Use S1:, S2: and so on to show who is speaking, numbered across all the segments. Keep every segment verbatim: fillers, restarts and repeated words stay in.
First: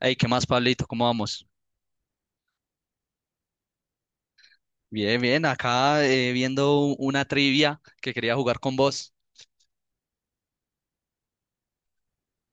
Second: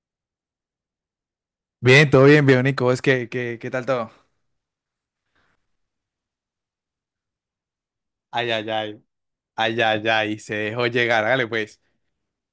S1: Hey, ¿qué más, Pablito? ¿Cómo vamos?
S2: Bien, todo bien, Bionico. Es que, que- ¿qué tal todo?
S1: Bien, bien, acá eh, viendo u- una trivia que quería
S2: Ay,
S1: jugar
S2: ay,
S1: con
S2: ay,
S1: vos.
S2: ay, ay, ay, se dejó llegar, hágale pues,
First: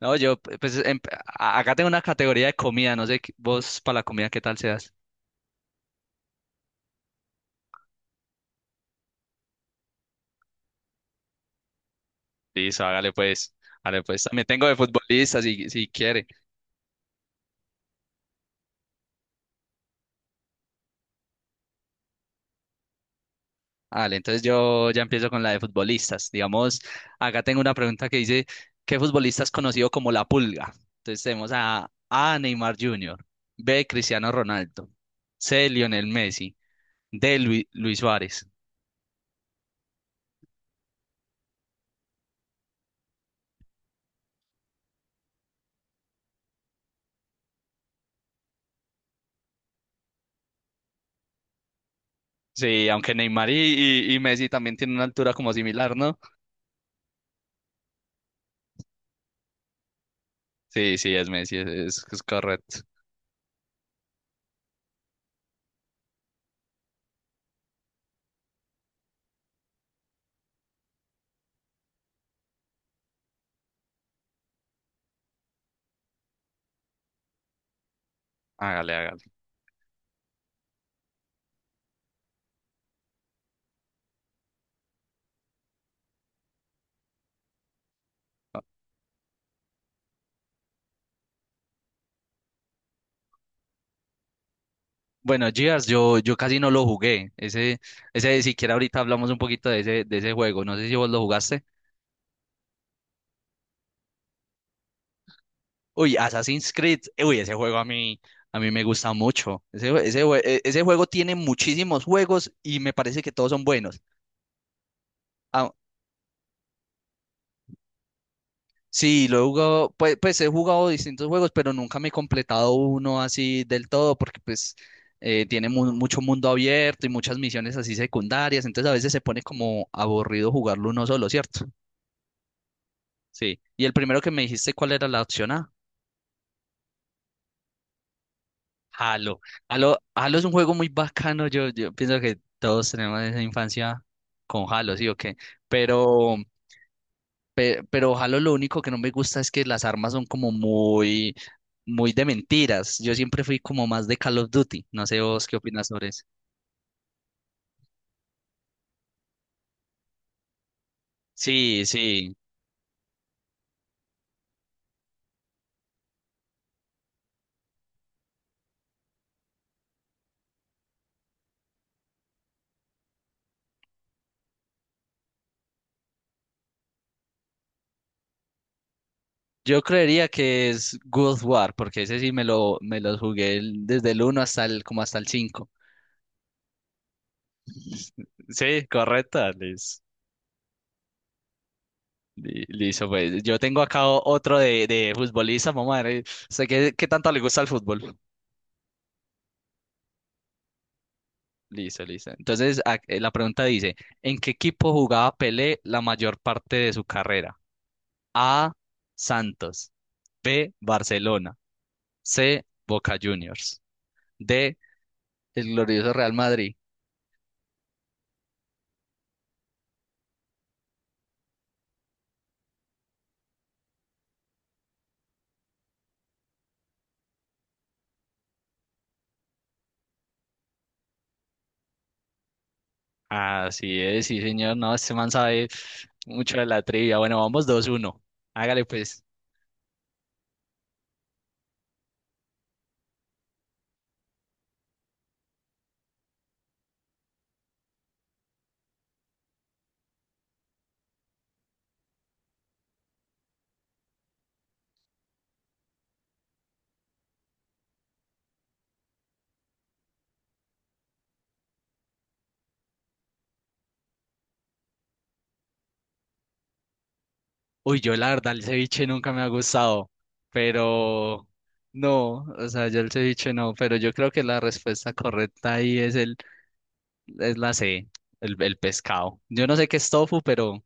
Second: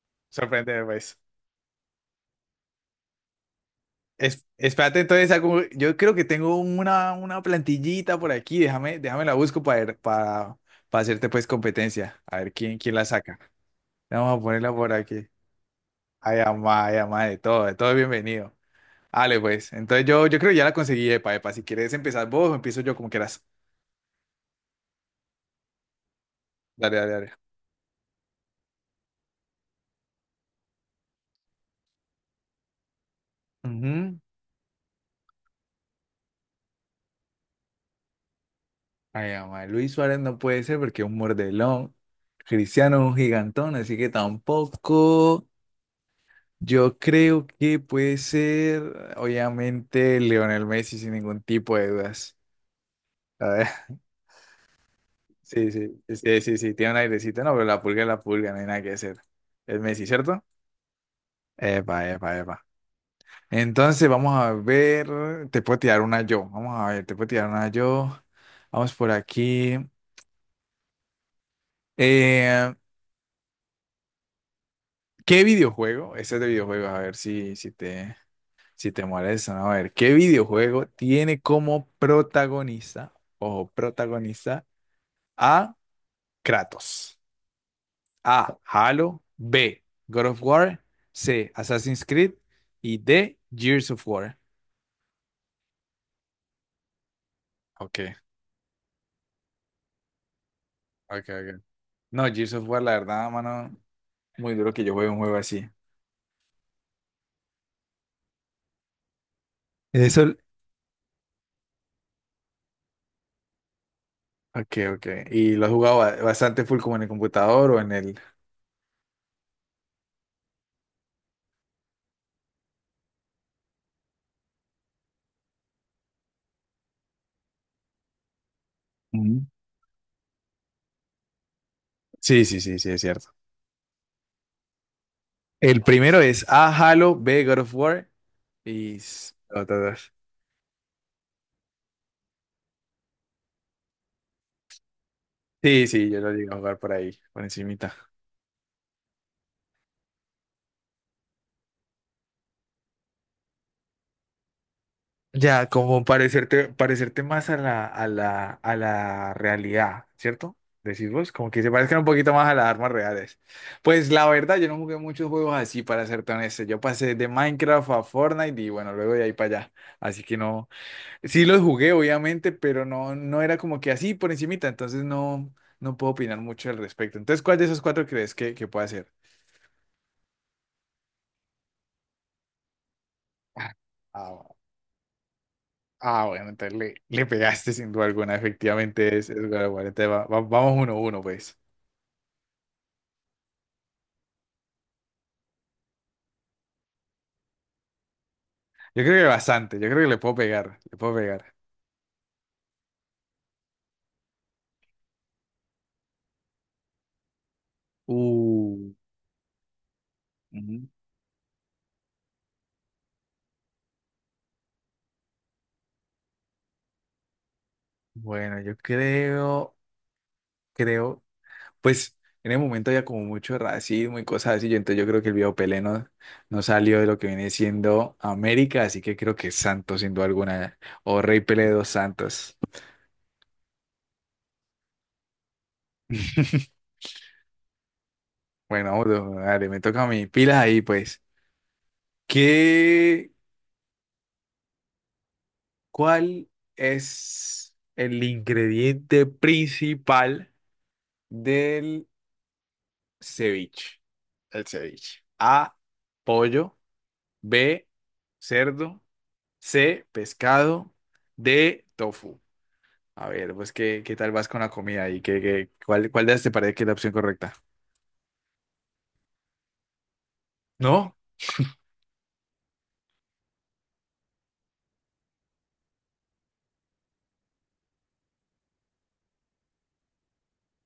S1: No, yo, p- pues,
S2: sorprendeme
S1: em-
S2: pues.
S1: a- acá tengo una categoría de comida, no sé, qué- vos para la comida, ¿qué
S2: Es,
S1: tal seas?
S2: espérate, entonces, hago- yo creo que tengo una, una plantillita por aquí, déjame, déjame la busco para, ver- para, para hacerte pues competencia, a ver quién,
S1: Listo,
S2: quién la
S1: hágale
S2: saca.
S1: pues, hágale pues.
S2: Vamos a
S1: También tengo
S2: ponerla
S1: de
S2: por aquí.
S1: futbolistas, si, si quiere.
S2: Ay, amá, ay, amá, de todo, de todo bienvenido. Dale pues, entonces yo, yo creo que ya la conseguí, epa, epa, si quieres empezar vos, o empiezo yo como quieras.
S1: Vale, entonces yo ya empiezo con la de futbolistas. Digamos,
S2: Dale, dale, dale.
S1: acá tengo una pregunta que dice, ¿qué futbolista es conocido como la Pulga? Entonces tenemos a A, Neymar junior, B,
S2: Ujú.
S1: Cristiano Ronaldo, C, Lionel Messi, D, Lui- Luis Suárez.
S2: Ay, ama, Luis Suárez no puede ser porque es un mordelón. Cristiano es un gigantón, así que tampoco. Yo creo que puede ser, obviamente, Lionel Messi sin ningún tipo de dudas.
S1: Sí, aunque Neymar
S2: A
S1: y,
S2: ver,
S1: y, y Messi también tienen una altura como
S2: sí,
S1: similar,
S2: sí,
S1: ¿no?
S2: sí, sí, sí, tiene un airecito, no, pero la pulga es la pulga, no hay nada que hacer. Es Messi, ¿cierto?
S1: Sí, sí, es Messi, es,
S2: Epa,
S1: es- es
S2: epa, epa.
S1: correcto.
S2: Entonces, vamos a ver, te puedo tirar una yo. Vamos a ver, te puedo tirar una yo. Vamos por aquí. Eh, ¿Qué videojuego? Este es de videojuegos, a ver si, si te, si
S1: Hágale,
S2: te
S1: hágale.
S2: molesta, ¿no? A ver, ¿qué videojuego tiene como protagonista, o protagonista, a Kratos? A, Halo. B, God of War. C, Assassin's Creed. Y D, Gears of War.
S1: Bueno, Gears, yo, yo casi no lo jugué. Ese,
S2: Ok,
S1: ese, siquiera ahorita hablamos un poquito de ese, de ese juego. No sé si vos lo
S2: ok, ok.
S1: jugaste.
S2: No, Gears of War, la verdad, mano, muy duro que yo juegue un juego así.
S1: Uy, Assassin's Creed. Uy, ese juego a mí, a mí me gusta mucho. Ese, jue- ese,
S2: Eso.
S1: jue- e- ese juego tiene muchísimos juegos y me parece que todos son buenos.
S2: Ok, ok. ¿Y lo
S1: Ah,
S2: has jugado ba- bastante full como en el computador o en el?
S1: sí, lo he jugado, pues, pues he jugado distintos juegos, pero nunca me he completado uno así del todo, porque pues eh, tiene mu- mucho mundo abierto y muchas misiones así secundarias, entonces a veces se pone
S2: Mm.
S1: como aburrido jugarlo uno solo, ¿cierto?
S2: Sí, sí, sí, sí, es cierto.
S1: Sí. Y el primero que me dijiste, ¿cuál era la opción A?
S2: El primero es A, Halo. B, God of War y s-
S1: Halo. Halo,
S2: otros.
S1: Halo es un juego muy bacano, yo, yo pienso que todos tenemos esa infancia con Halo, ¿sí o qué?
S2: Sí, sí, yo lo
S1: Pero,
S2: llegué a jugar por ahí, por
S1: pe-
S2: encimita.
S1: pero Halo lo único que no me gusta es que las armas son como muy muy de mentiras. Yo siempre fui como más de Call of Duty. No sé vos qué
S2: Ya,
S1: opinas
S2: como
S1: sobre eso.
S2: parecerte, parecerte más a la, a la, a la realidad, ¿cierto? Decís vos, como que se
S1: Sí,
S2: parezcan un
S1: sí.
S2: poquito más a las armas reales. Pues la verdad, yo no jugué muchos juegos así, para ser honesto. Yo pasé de Minecraft a Fortnite y bueno, luego de ahí para allá. Así que no. Sí los jugué, obviamente, pero no, no era como que así por encimita, entonces no, no puedo opinar mucho al respecto. Entonces, ¿cuál de esos cuatro crees que, que puede hacer?
S1: Yo creería que es God of War, porque ese sí me lo, me lo jugué
S2: Ah,
S1: el- desde el
S2: ah,
S1: uno
S2: bu-
S1: hasta el, como hasta el cinco.
S2: ah, bueno, entonces le, le pegaste sin duda alguna,
S1: Sí,
S2: efectivamente es, es
S1: correcta,
S2: God of War.
S1: Liz.
S2: Entonces, va- va- vamos uno a uno, pues.
S1: Li- Listo, pues yo tengo acá o- otro de, de futbolista, mamá. Eh, sé que, qué tanto le gusta el fútbol.
S2: Yo creo que bastante, yo creo que le puedo pegar, le puedo pegar.
S1: Listo, listo. Entonces, a- eh, la pregunta dice, ¿en qué equipo jugaba Pelé la mayor parte de su carrera? A,
S2: Uh,
S1: Santos. B,
S2: ujú.
S1: Barcelona. C, Boca Juniors. D, el glorioso Real Madrid.
S2: Bueno, yo creo, creo Pues en el momento había como mucho racismo y cosas así, yo, entonces yo creo que el viejo Pelé no, no salió de lo que viene siendo América, así que creo que es Santos sin duda alguna, o Rey Pelé de los Santos.
S1: Así es, sí, señor. No, este man sabe mucho de la trivia. Bueno, vamos dos uno. Hágale
S2: Bueno,
S1: pues.
S2: vamos, dale, me toca a mí, pilas ahí pues. ¿Qué, cuál es el ingrediente principal del ceviche? El ceviche. A, pollo. B, cerdo. C, pescado. D, tofu. A ver, pues, ¿qué, qué tal vas con la comida y qué, qué- cuál, cuál de las te parece que es la opción correcta?
S1: Uy, yo la verdad el ceviche nunca me ha gustado,
S2: No,
S1: pero no, o sea, yo el ceviche no, pero yo creo que la respuesta correcta ahí es el es la C, el, el pescado. Yo no sé qué es tofu, pero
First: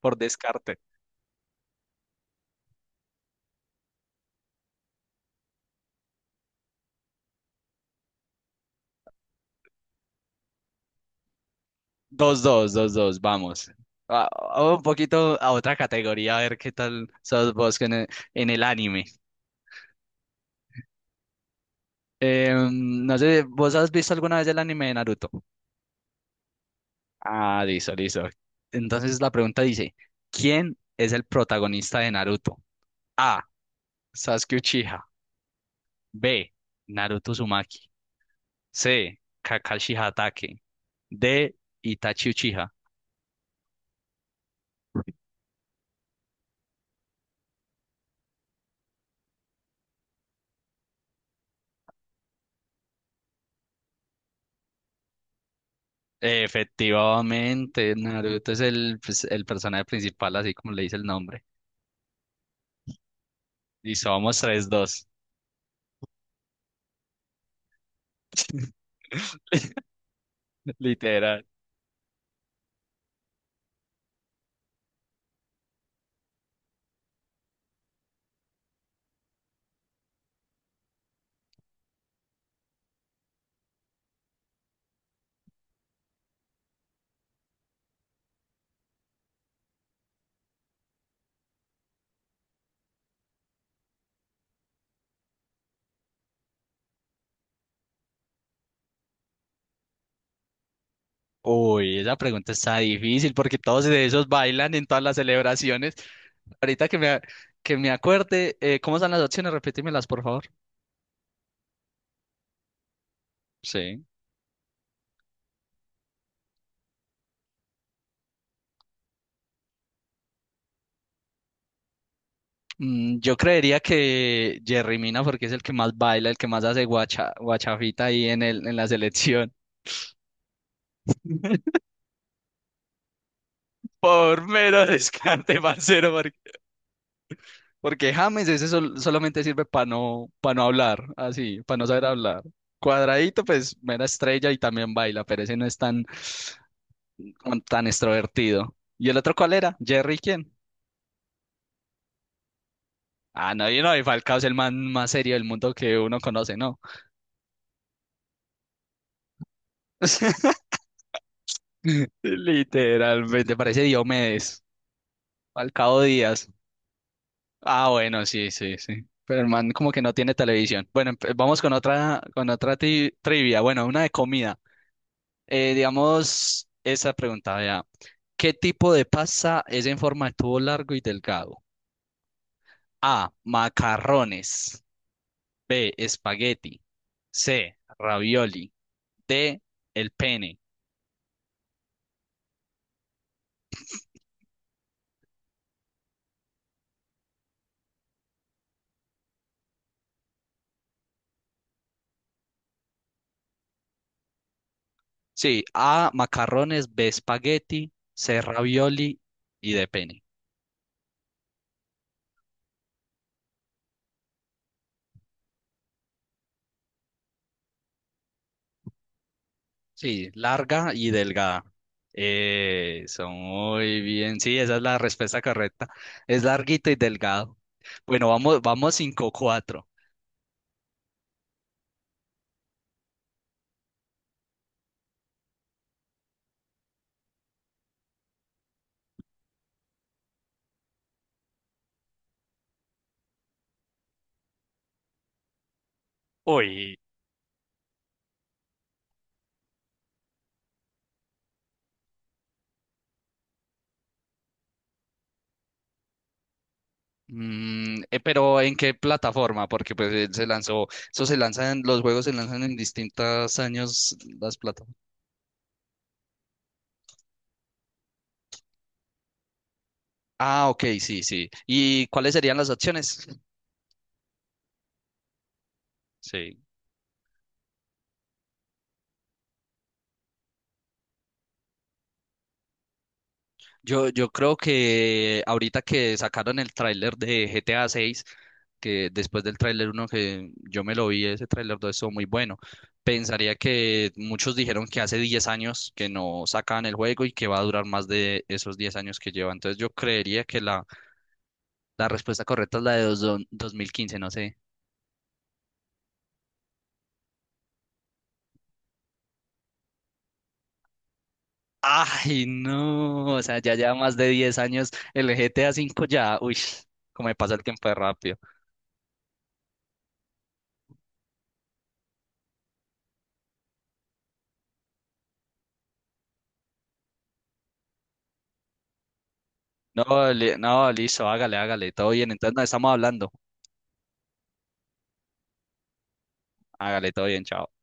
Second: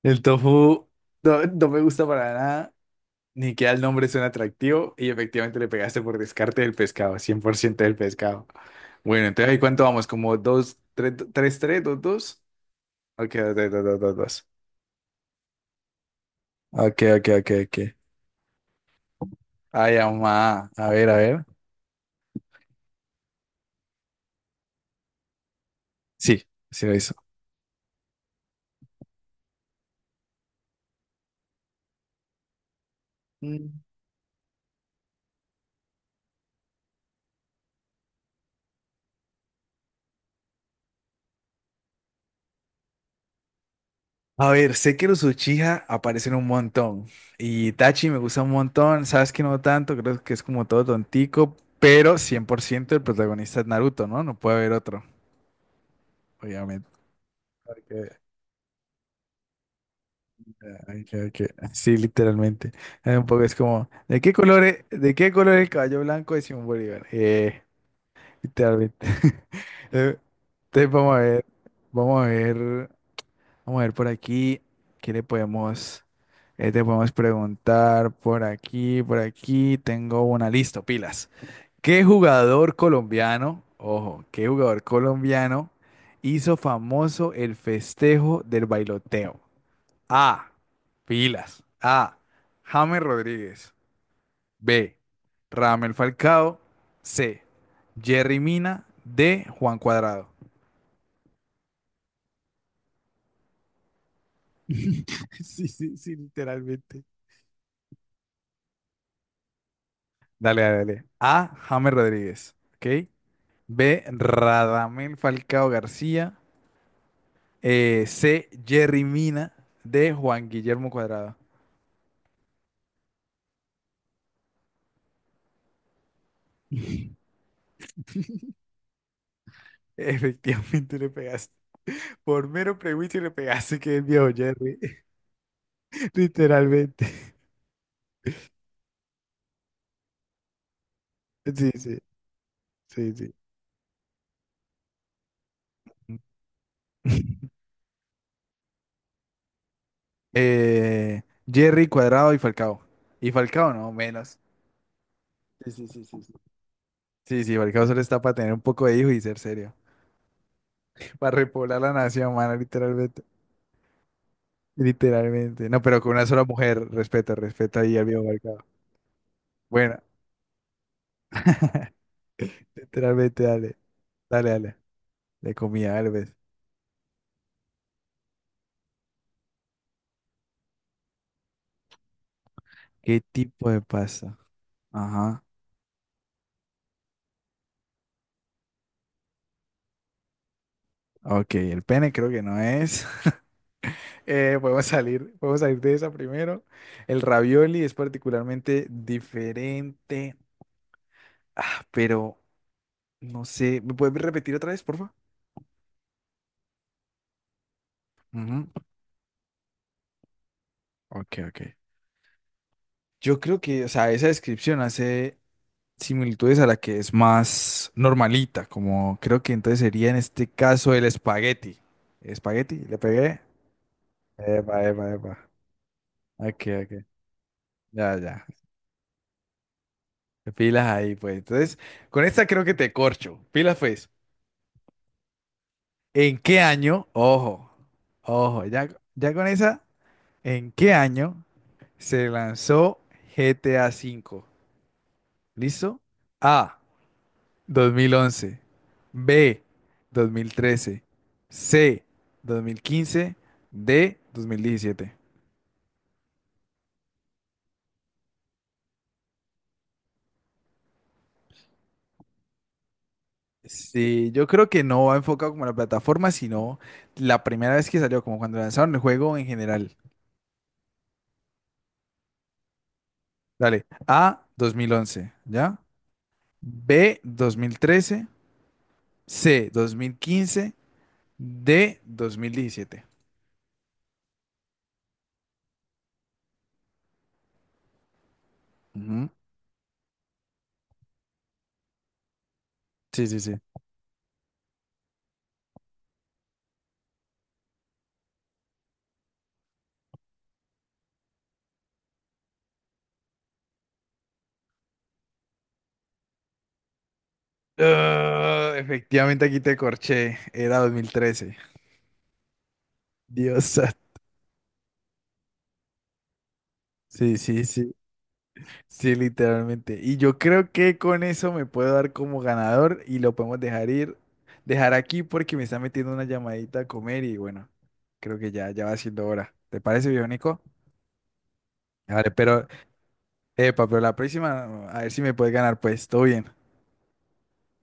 S1: por
S2: el
S1: descarte.
S2: tofu no, no me gusta para nada, ni que el nombre suena atractivo y efectivamente le pegaste por descarte del pescado, cien por ciento del pescado. Bueno, entonces, ¿ahí cuánto vamos? ¿Como dos tres, tres tres, dos dos?
S1: Dos, dos, dos, dos,
S2: Ok,
S1: vamos.
S2: dos, dos, dos,
S1: A-
S2: dos.
S1: a un poquito a otra categoría, a ver qué
S2: Ok,
S1: tal
S2: ok, ok,
S1: sos vos en
S2: ok.
S1: el, en el anime.
S2: Ay, mamá. A ver, a ver.
S1: Em, no sé, ¿vos has visto alguna vez el anime de Naruto?
S2: Sí, sí lo hizo.
S1: Ah, listo, listo. Entonces la pregunta dice, ¿quién es el protagonista de Naruto? A. Sasuke Uchiha. B. Naruto Uzumaki. C. Kakashi Hatake. D. Itachi Uchiha.
S2: A ver, sé que los Uchiha aparecen un montón. Y Itachi me gusta un montón. Sabes que no tanto, creo que es como todo tontico. Pero cien por ciento el protagonista es Naruto, ¿no? No puede haber otro, obviamente.
S1: Efectivamente,
S2: Ok,
S1: Naruto es el, pues, el personaje principal, así como le dice el
S2: ok, ok.
S1: nombre.
S2: Sí, literalmente. Eh, Un poco es como,
S1: Listo,
S2: ¿de qué
S1: vamos
S2: color
S1: tres
S2: es,
S1: dos
S2: de qué color es el caballo blanco de Simón Bolívar? Eh, literalmente. Eh, Entonces vamos a
S1: Literal.
S2: ver, vamos a ver. Vamos a ver por aquí qué le podemos, eh, te podemos preguntar por aquí, por aquí. Tengo una lista, pilas. ¿Qué jugador colombiano, ojo, qué jugador colombiano hizo famoso el festejo del bailoteo? A, pilas. A, James Rodríguez. B, Ramel Falcao. C, Jerry Mina. D, Juan Cuadrado.
S1: Uy, esa pregunta está difícil porque todos de esos bailan en todas las
S2: Sí,
S1: celebraciones.
S2: sí, sí,
S1: Ahorita que
S2: literalmente.
S1: me, que me acuerde, eh, ¿cómo están las opciones? Repítemelas, por favor.
S2: Dale, dale, dale. A, James Rodríguez. ¿Ok?
S1: Sí.
S2: B, Radamel Falcao García. Eh, C, Jerry Mina. D, Juan Guillermo Cuadrado.
S1: Mm, yo creería que Jerry Mina porque es el que más baila, el que más hace guacha, guachafita ahí en el, en la selección.
S2: Efectivamente le pegaste. Por mero prejuicio le pegaste que es viejo
S1: Por
S2: Jerry.
S1: mero descarte, parcero,
S2: Literalmente.
S1: porque James ese sol- solamente sirve para no, para no hablar, así,
S2: Sí,
S1: para no
S2: sí,
S1: saber hablar.
S2: sí, sí.
S1: Cuadradito, pues mera estrella y también baila, pero ese no es tan, como tan extrovertido. ¿Y el otro cuál era? ¿Jerry quién?
S2: Eh, Jerry Cuadrado y Falcao. Y
S1: Ah, no,
S2: Falcao
S1: yo
S2: no,
S1: no, y Falcao
S2: menos.
S1: es el man más serio del
S2: Sí,
S1: mundo
S2: sí,
S1: que
S2: sí,
S1: uno
S2: sí. Sí,
S1: conoce, ¿no?
S2: sí, sí, Falcao solo está para tener un poco de hijo y ser serio. Para repoblar la nación, mano, literalmente.
S1: Literalmente, parece Diomedes.
S2: Literalmente. No, pero
S1: Falcao
S2: con una sola
S1: Díaz.
S2: mujer. Respeta, respeta
S1: Ah,
S2: ahí al viejo
S1: bueno, sí,
S2: mercado.
S1: sí, sí. Pero el man como que
S2: Bueno,
S1: no tiene televisión. Bueno, empe- vamos con otra, con otra ti-
S2: literalmente,
S1: trivia.
S2: dale.
S1: Bueno, una de
S2: Dale,
S1: comida.
S2: dale. De
S1: Eh,
S2: comida, Alves.
S1: digamos, esa pregunta, vea. ¿Qué tipo de pasta es en forma de tubo largo y delgado?
S2: ¿Qué
S1: A.
S2: tipo de pasta?
S1: Macarrones.
S2: Ajá.
S1: B. Espagueti. C. Ravioli. D. El pene.
S2: Ok, el pene creo que no es. Eh, podemos salir, podemos salir de esa primero. El ravioli es particularmente diferente. Ah, pero no sé. ¿Me puedes repetir otra vez, por favor?
S1: Sí, A. Macarrones. B. Espagueti. C.
S2: Ujú.
S1: Ravioli. Y D. Pene.
S2: Ok, ok. Yo creo que, o sea, esa descripción hace similitudes a la que es más normalita, como creo que entonces sería en
S1: Sí,
S2: este
S1: larga
S2: caso el
S1: y delgada.
S2: espagueti. ¿Espagueti? ¿Le
S1: Eso,
S2: pegué?
S1: muy bien. Sí, esa es
S2: Epa,
S1: la
S2: epa,
S1: respuesta
S2: epa.
S1: correcta. Es
S2: Ok,
S1: larguito
S2: ok.
S1: y delgado.
S2: Ya,
S1: Bueno,
S2: ya.
S1: vamos, vamos cinco cuatro.
S2: Pilas ahí, pues. Entonces, con esta creo que te corcho. Pilas, pues. ¿En qué año? Ojo, ojo, ya, ya con esa, ¿en qué año se lanzó G T A V? ¿Listo? A,
S1: Uy,
S2: dos mil once. B, dos mil trece. C, dos mil quince. D, dos mil diecisiete.
S1: mm, eh, pero ¿en qué plataforma? Porque pues eh, se lanzó, eso se lanzan, los juegos se lanzan en distintos años
S2: Sí, yo
S1: las
S2: creo que
S1: plataformas.
S2: no va enfocado como a la plataforma, sino la primera vez que salió, como cuando lanzaron el juego en general.
S1: Ah, ok, sí, sí. ¿Y cuáles serían las opciones?
S2: Dale, A, dos mil once, ¿ya?
S1: Sí.
S2: B, dos mil trece. C, dos mil quince. D, dos mil diecisiete.
S1: Yo, yo creo que ahorita que sacaron el tráiler de G T A seis, que
S2: Ujú.
S1: después del tráiler uno que yo me lo vi, ese tráiler dos estuvo muy bueno.
S2: Sí, sí,
S1: Pensaría
S2: sí.
S1: que muchos dijeron que hace diez años que no sacaban el juego y que va a durar más de esos diez años que lleva. Entonces yo creería que la la respuesta correcta es la de dos- don- dos mil quince, no sé.
S2: Ah, efectivamente aquí te corché, era dos mil trece.
S1: Ay, no, o sea,
S2: Dios
S1: ya lleva más
S2: santo.
S1: de diez años el G T A cinco ya, uy, cómo me
S2: Sí,
S1: pasa el
S2: sí,
S1: tiempo de
S2: sí.
S1: rápido.
S2: Sí, literalmente. Y yo creo que con eso me puedo dar como ganador y lo podemos dejar ir, dejar aquí porque me está metiendo una llamadita a comer y bueno, creo que ya, ya va siendo hora. ¿Te
S1: No,
S2: parece,
S1: li-
S2: Bionico?
S1: no, listo, hágale, hágale, todo bien,
S2: Vale,
S1: entonces no
S2: pero,
S1: estamos hablando.
S2: epa, pero la próxima, a ver si me puedes ganar, pues, todo bien.
S1: Hágale, todo bien, chao.